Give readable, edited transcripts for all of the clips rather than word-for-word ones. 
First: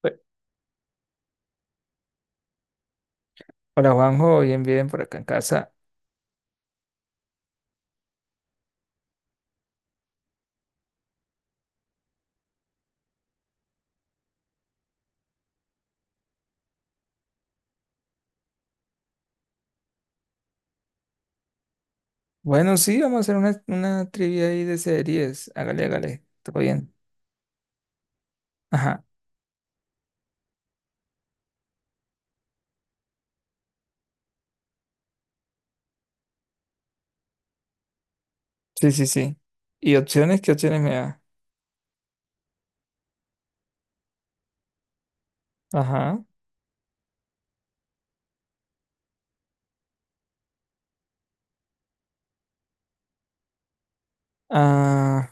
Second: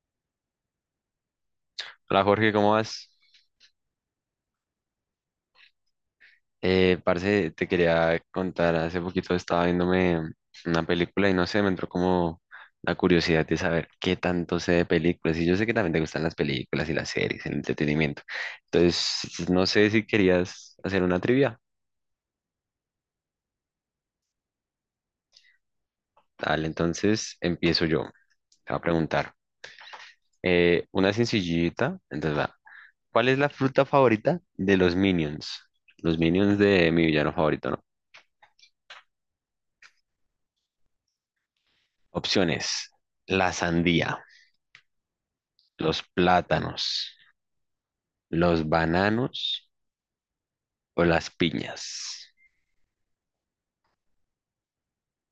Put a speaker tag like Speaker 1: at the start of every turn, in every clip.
Speaker 1: Pues,
Speaker 2: Hola Jorge, ¿cómo vas?
Speaker 1: hola Juanjo, bien, bien por acá en casa.
Speaker 2: Parce, te quería contar, hace poquito estaba viéndome una película y no sé, me entró como la curiosidad de saber qué tanto sé de películas. Y yo sé que también te gustan las películas y las series, el entretenimiento. Entonces, no sé si querías hacer una trivia.
Speaker 1: Bueno, sí, vamos a hacer una trivia ahí de series. Hágale, hágale, todo
Speaker 2: Dale,
Speaker 1: bien.
Speaker 2: entonces empiezo yo. Te voy a
Speaker 1: Ajá,
Speaker 2: preguntar. Una sencillita, entonces va. ¿Cuál es la fruta favorita de los Minions? Los Minions de mi villano favorito, ¿no?
Speaker 1: sí, sí, sí. ¿Y opciones? ¿Qué opciones me da?
Speaker 2: Opciones: la sandía, los
Speaker 1: Ajá.
Speaker 2: plátanos, los bananos o las piñas.
Speaker 1: Ah,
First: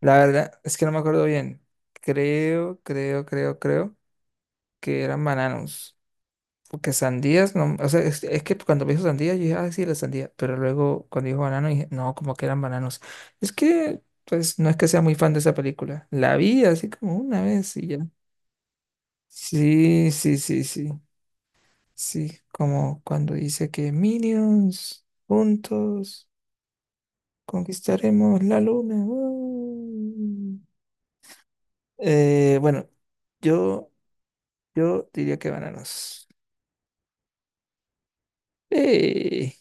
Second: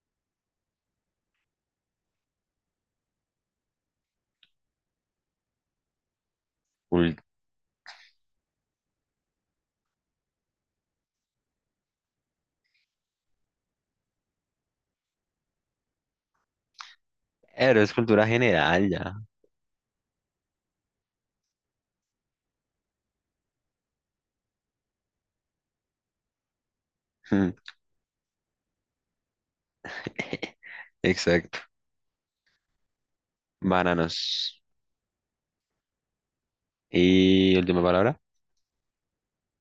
Speaker 1: la verdad es que no me acuerdo bien. Creo que eran bananos. Porque
Speaker 2: Cul-
Speaker 1: sandías, no, o sea, es que cuando me dijo sandía, yo dije, ah, sí, la sandía. Pero luego cuando dijo banano, dije, no, como que eran bananos. Es que, pues, no es que sea muy fan de esa película. La vi así como una vez
Speaker 2: Pero
Speaker 1: y
Speaker 2: es
Speaker 1: ya.
Speaker 2: cultura general ya.
Speaker 1: Sí, sí, sí, sí. Sí, como cuando dice que Minions, juntos, conquistaremos la luna.
Speaker 2: Exacto.
Speaker 1: Eh, bueno, yo,
Speaker 2: Bananos.
Speaker 1: yo diría que bananos.
Speaker 2: Y última palabra.
Speaker 1: Eh,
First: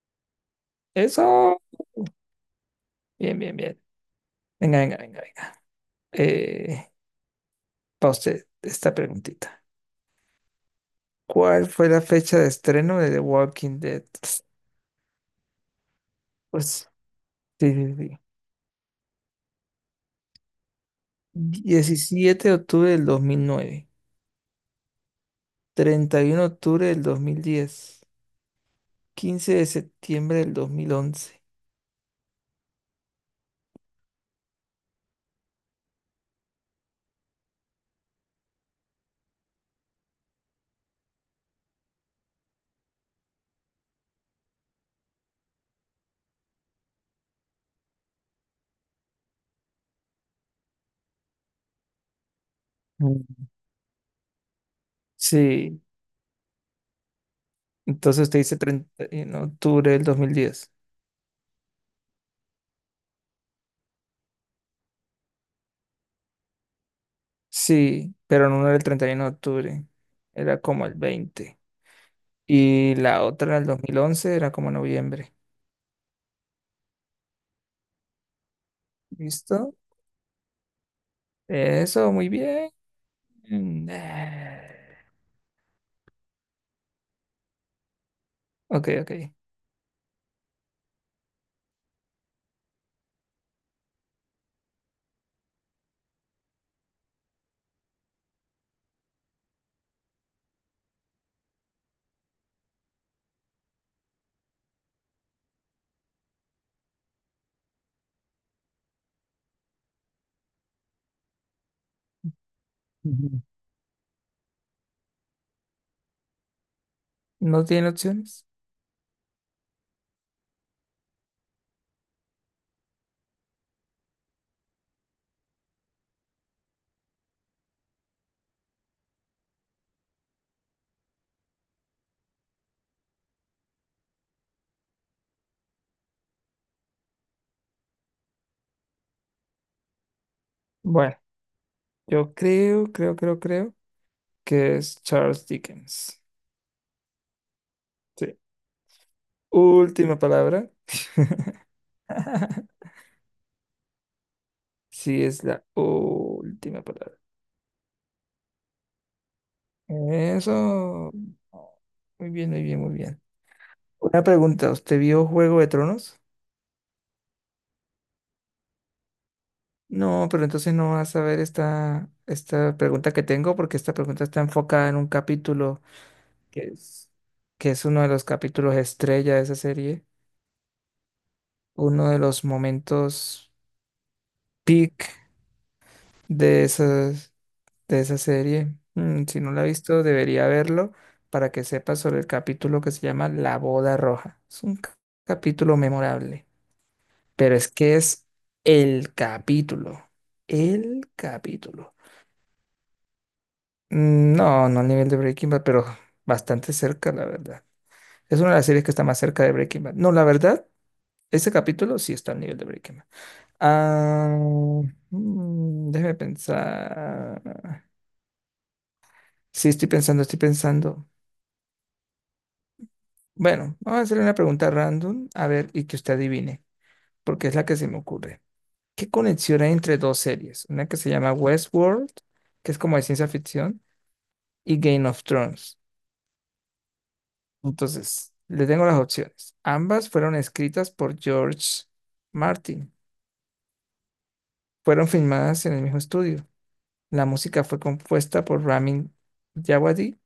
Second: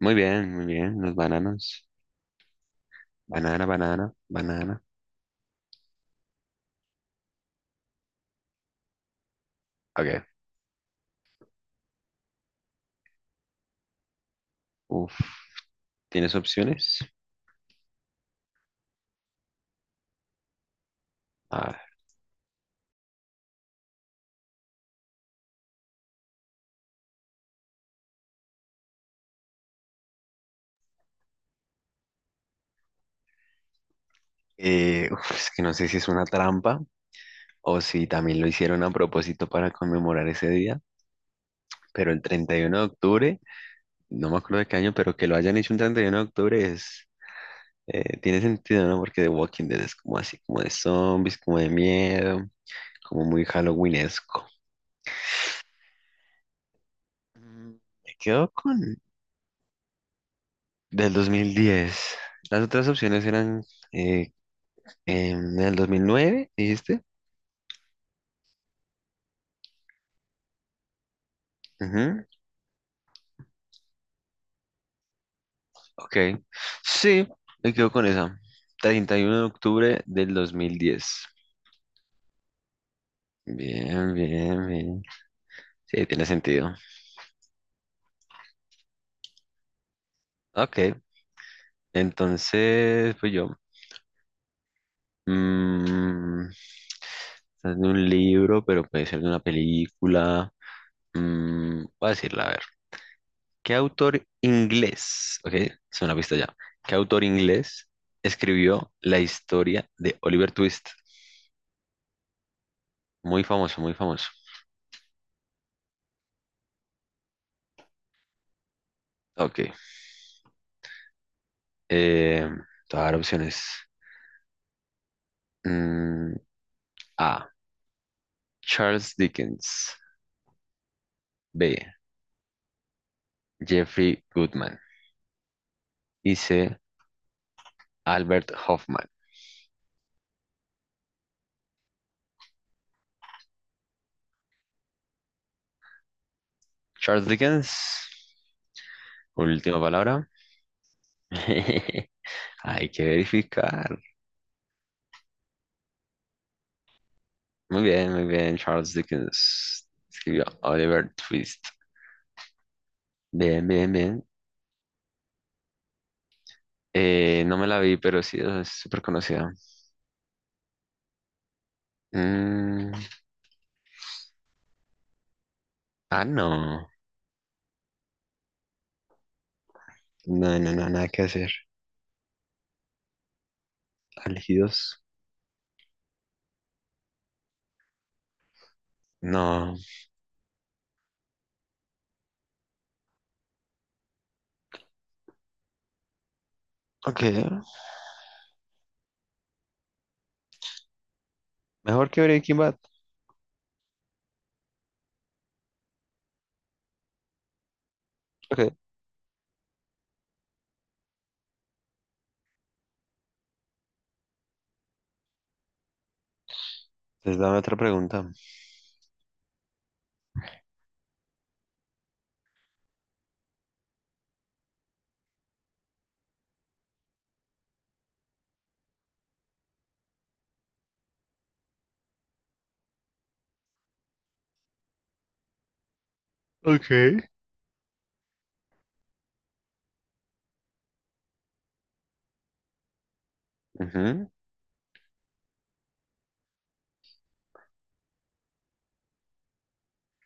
Speaker 2: Muy bien, muy bien. Los
Speaker 1: eso.
Speaker 2: bananos.
Speaker 1: Bien, bien,
Speaker 2: Banana,
Speaker 1: bien.
Speaker 2: banana,
Speaker 1: Venga,
Speaker 2: banana.
Speaker 1: venga, venga, venga. Eh, para usted, esta preguntita.
Speaker 2: Ok.
Speaker 1: ¿Cuál fue la fecha de estreno de The Walking Dead?
Speaker 2: Uf. ¿Tienes
Speaker 1: Pues,
Speaker 2: opciones?
Speaker 1: sí, sí, sí.
Speaker 2: A ver.
Speaker 1: 17 de octubre del 2009. 31 de octubre del 2010, 15 de septiembre del 2011.
Speaker 2: Uf, es que no sé si es una trampa o si también lo hicieron a propósito para conmemorar ese día. Pero el 31 de octubre, no me acuerdo de qué año, pero que lo hayan hecho un 31 de octubre es. Tiene sentido, ¿no? Porque The Walking Dead es como así, como de zombies, como de miedo,
Speaker 1: Mm.
Speaker 2: como muy Halloweenesco.
Speaker 1: Sí.
Speaker 2: Mm, Me
Speaker 1: Entonces usted
Speaker 2: quedo
Speaker 1: dice
Speaker 2: con
Speaker 1: 31 de octubre del 2010.
Speaker 2: del 2010. Las otras opciones eran eh, del 2009, dijiste.
Speaker 1: Sí, pero no era el 31 de octubre. Era como el 20.
Speaker 2: Ujú.
Speaker 1: Y la otra, el 2011 era como noviembre.
Speaker 2: Ok. Sí, me quedo con esa. treinta y uno de
Speaker 1: ¿Listo?
Speaker 2: octubre del 2010.
Speaker 1: Eso, muy bien.
Speaker 2: Bien, bien,
Speaker 1: Eh,
Speaker 2: bien. Sí, tiene sentido.
Speaker 1: Ok, ok.
Speaker 2: Ok, entonces, pues yo. Es de un libro, pero puede ser de una película. Voy a decirla, a ver. ¿Qué autor inglés? Ok, es una pista ya. ¿Qué autor inglés escribió la historia de Oliver Twist?
Speaker 1: Ujú.
Speaker 2: Muy famoso, muy famoso.
Speaker 1: ¿No tiene opciones?
Speaker 2: Ok. Eh, Te voy a dar opciones. Mm, A: Charles Dickens. B: Jeffrey Goodman. Y C: Albert Hoffman.
Speaker 1: Bueno, yo creo que es Charles Dickens.
Speaker 2: Charles Dickens.
Speaker 1: Sí.
Speaker 2: Última
Speaker 1: Última
Speaker 2: palabra.
Speaker 1: palabra.
Speaker 2: Hay que verificar.
Speaker 1: Sí, es la última palabra.
Speaker 2: Muy bien, muy bien. Charles Dickens escribió
Speaker 1: Eso.
Speaker 2: Oliver Twist.
Speaker 1: Muy bien, muy bien, muy bien.
Speaker 2: Bien, bien,
Speaker 1: Una
Speaker 2: bien.
Speaker 1: pregunta, ¿usted vio Juego de Tronos?
Speaker 2: No me la vi, pero sí es súper conocida.
Speaker 1: No, pero entonces no vas a ver esta, esta
Speaker 2: Mm,
Speaker 1: pregunta que tengo porque esta pregunta está enfocada en un capítulo
Speaker 2: ah,
Speaker 1: que
Speaker 2: no.
Speaker 1: es, que es uno de los capítulos estrella de esa serie,
Speaker 2: No, no, no, nada que hacer.
Speaker 1: uno de los momentos
Speaker 2: Elegidos.
Speaker 1: peak de esas. De esa serie. Mm, si no la ha
Speaker 2: No.
Speaker 1: visto, debería verlo para que sepa sobre el capítulo que se llama La Boda Roja. Es un capítulo memorable,
Speaker 2: Ok.
Speaker 1: pero es que es el capítulo, el capítulo.
Speaker 2: Mejor que Breaking Bad.
Speaker 1: Mm, no, no al nivel de Breaking Bad, pero bastante cerca, la verdad. Es una de las
Speaker 2: Ok.
Speaker 1: series que está más cerca de Breaking Bad. No, la verdad, ese capítulo sí está al nivel de Breaking Bad. Ah, déjeme
Speaker 2: Entonces dame otra
Speaker 1: pensar.
Speaker 2: pregunta.
Speaker 1: Sí, estoy pensando, estoy pensando. Bueno, vamos a hacerle una pregunta random, a ver, y que usted adivine, porque es la que se me ocurre. ¿Qué conexión hay entre dos series? Una que se llama Westworld, que es como de ciencia ficción, y Game of Thrones.
Speaker 2: Ok.
Speaker 1: Entonces, le tengo las opciones. Ambas fueron escritas por George Martin.
Speaker 2: Ujú.
Speaker 1: Fueron filmadas en el mismo estudio. La música fue compuesta por Ramin Djawadi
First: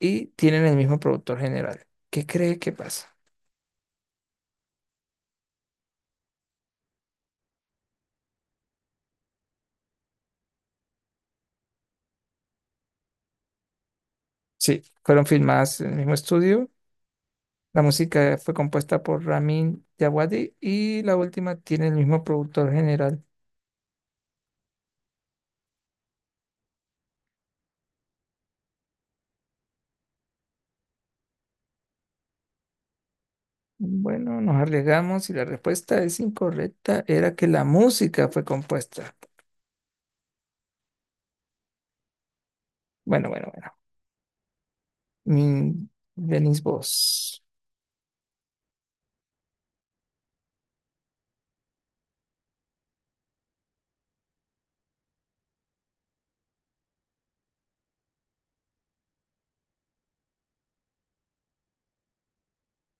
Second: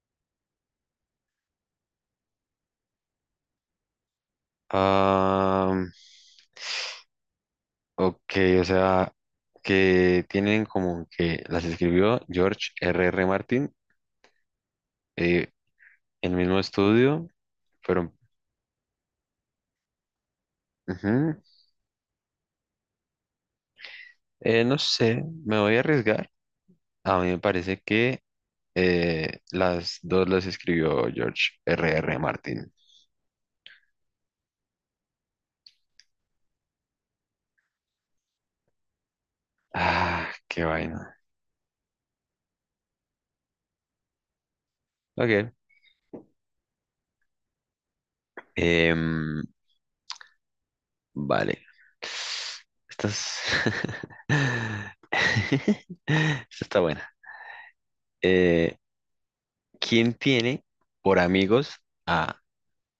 Speaker 1: y tienen el mismo productor general. ¿Qué cree que pasa?
Speaker 2: Ah, ok, o sea, que tienen como que las escribió George R. R. Martin.
Speaker 1: Sí, fueron
Speaker 2: eh,
Speaker 1: filmadas en el mismo
Speaker 2: El mismo
Speaker 1: estudio.
Speaker 2: estudio,
Speaker 1: La
Speaker 2: pero
Speaker 1: música fue compuesta por Ramin Djawadi y la
Speaker 2: ujú.
Speaker 1: última tiene el mismo productor general.
Speaker 2: No sé, me voy a arriesgar. A mí me parece que las dos las escribió George R. R. Martin.
Speaker 1: Bueno, nos arriesgamos y la respuesta es incorrecta. Era que la música fue compuesta.
Speaker 2: Ah, qué vaina.
Speaker 1: Bueno, bueno, bueno.
Speaker 2: Ok.
Speaker 1: Mm, venís vos.
Speaker 2: Em, vale. Estas. Esta está buena. Eh, ¿Quién tiene por amigos a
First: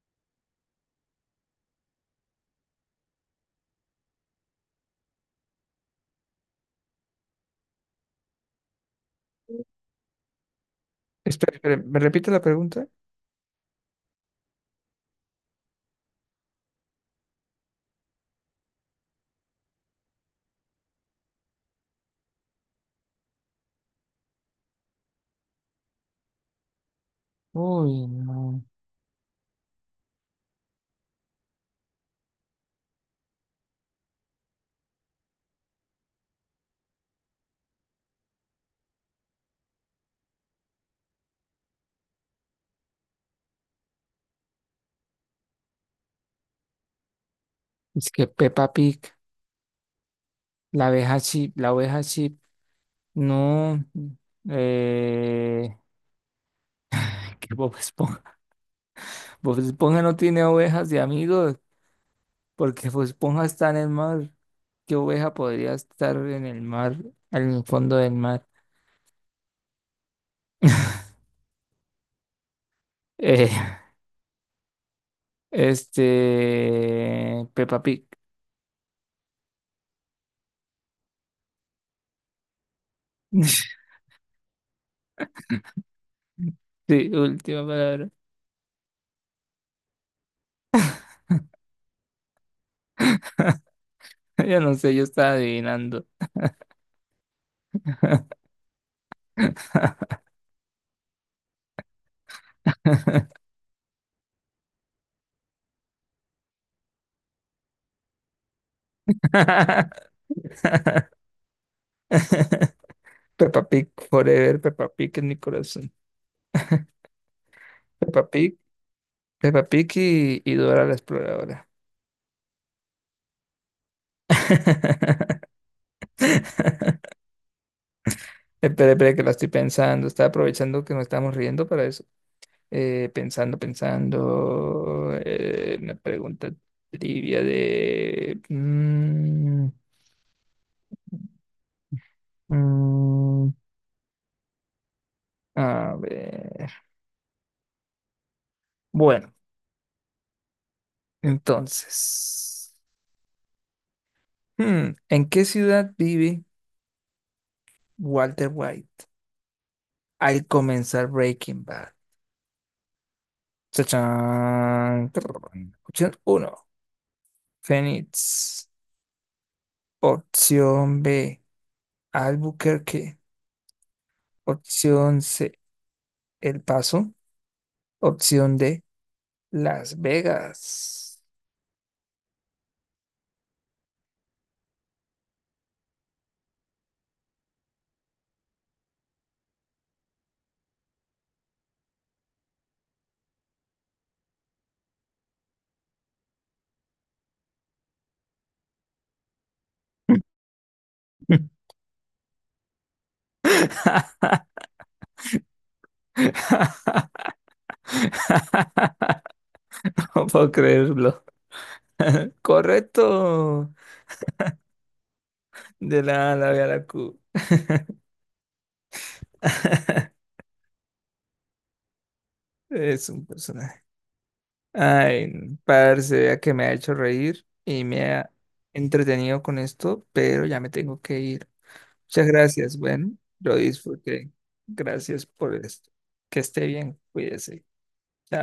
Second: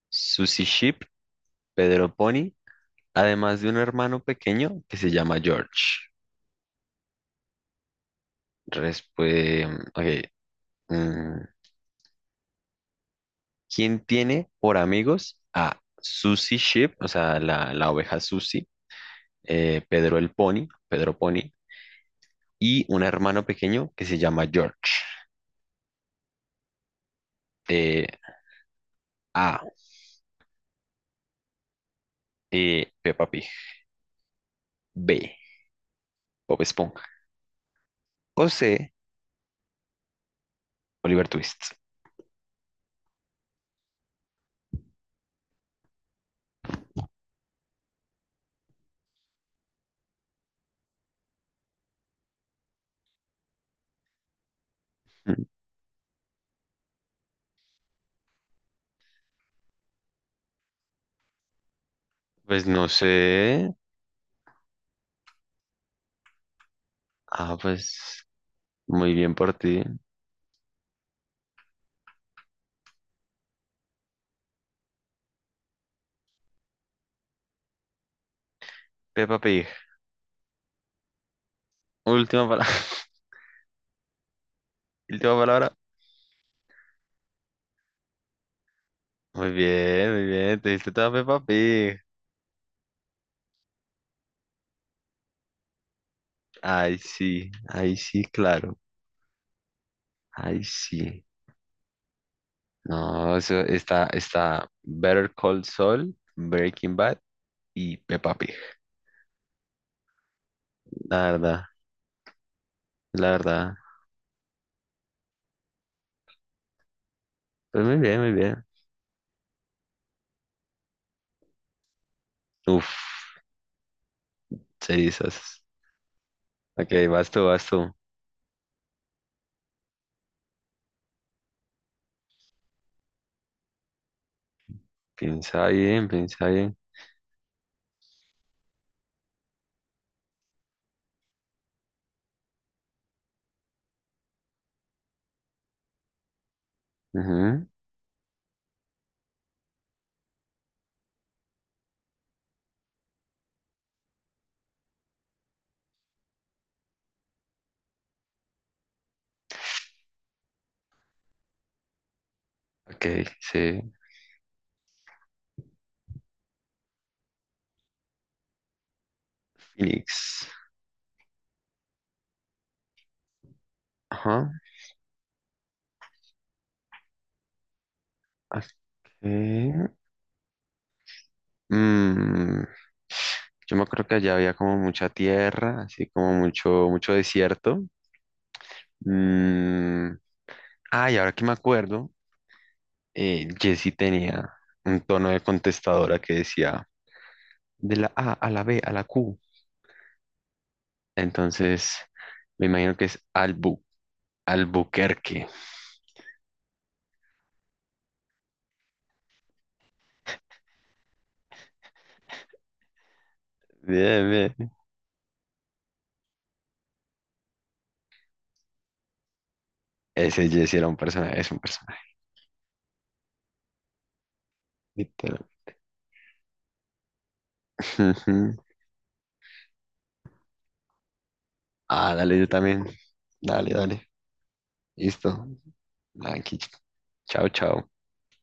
Speaker 2: Susie Sheep, Pedro Pony, además de un hermano pequeño que se llama George? Respuesta. Ok. mm,
Speaker 1: Espera, espera, ¿me repite la pregunta?
Speaker 2: ¿Quién tiene por amigos a Susie Sheep, o sea, la oveja Susie, Pedro Pony, y un hermano pequeño que se llama George? Eh,
Speaker 1: Uy, no.
Speaker 2: A: Peppa Pig. B: Bob Esponja. O C: Oliver Twist.
Speaker 1: Es que Peppa Pig. La abeja chip, la oveja chip, no.
Speaker 2: Mm,
Speaker 1: Eh, que Bob Esponja, Bob Esponja no tiene ovejas de amigos,
Speaker 2: Pues no
Speaker 1: porque Bob Esponja está
Speaker 2: sé.
Speaker 1: en el mar. ¿Qué oveja podría estar en el mar, en
Speaker 2: Ah,
Speaker 1: el fondo del
Speaker 2: pues
Speaker 1: mar?
Speaker 2: muy bien por ti.
Speaker 1: Eh, Peppa Pig.
Speaker 2: Peppa Pig. Última palabra. Última palabra.
Speaker 1: Sí, última palabra.
Speaker 2: Muy bien, muy bien. Te diste toda Peppa Pig.
Speaker 1: Yo no sé, yo estaba adivinando.
Speaker 2: Ay sí, ahí sí, claro. Ay sí. No, eso está, está Better Call Saul, Breaking Bad y Peppa Pig. La verdad, la
Speaker 1: Peppa
Speaker 2: verdad.
Speaker 1: Pig, forever, Peppa Pig en mi corazón.
Speaker 2: Pues muy bien,
Speaker 1: Peppa
Speaker 2: muy
Speaker 1: Pig.
Speaker 2: bien.
Speaker 1: Peppa Pig y Dora la Exploradora.
Speaker 2: Uf, cerizas. Ok, vas tú, vas tú.
Speaker 1: Espera, espera, que la estoy pensando. Estaba aprovechando que nos estamos riendo para eso. Pensando, pensando.
Speaker 2: Piensa
Speaker 1: Una
Speaker 2: bien, piensa
Speaker 1: pregunta
Speaker 2: bien.
Speaker 1: trivia de. Mm, a ver.
Speaker 2: Ujú.
Speaker 1: Bueno, entonces. ¿En qué ciudad vive Walter White al comenzar Breaking Bad?
Speaker 2: Ok, sí.
Speaker 1: Chachán. Trrr. Opción uno. Phoenix.
Speaker 2: Phoenix.
Speaker 1: Opción B, Albuquerque.
Speaker 2: Ajá.
Speaker 1: Opción C, El Paso. Opción
Speaker 2: Ok.
Speaker 1: D, Las Vegas.
Speaker 2: Mm, Yo me acuerdo que allá había como mucha tierra, así como mucho, mucho desierto. Mm, Ah, y ahora que me acuerdo, Jessy tenía un tono de contestadora que decía de la A a la B a la Q. Entonces, me imagino que es Albuquerque.
Speaker 1: No puedo creerlo. Correcto.
Speaker 2: Bien, bien.
Speaker 1: De la A la B a la Q.
Speaker 2: Ese Jessy era un personaje, es un personaje.
Speaker 1: Es un personaje. Ay,
Speaker 2: Literal.
Speaker 1: parce, vea que me ha hecho reír y me ha
Speaker 2: Ujú.
Speaker 1: entretenido con esto, pero ya me tengo que ir.
Speaker 2: Ah,
Speaker 1: Muchas
Speaker 2: dale, yo
Speaker 1: gracias.
Speaker 2: también.
Speaker 1: Bueno, lo
Speaker 2: Dale, dale.
Speaker 1: disfruté. Gracias
Speaker 2: Listo.
Speaker 1: por esto. Que
Speaker 2: Aquí.
Speaker 1: esté bien.
Speaker 2: Chao,
Speaker 1: Cuídese.
Speaker 2: chao.
Speaker 1: Chao.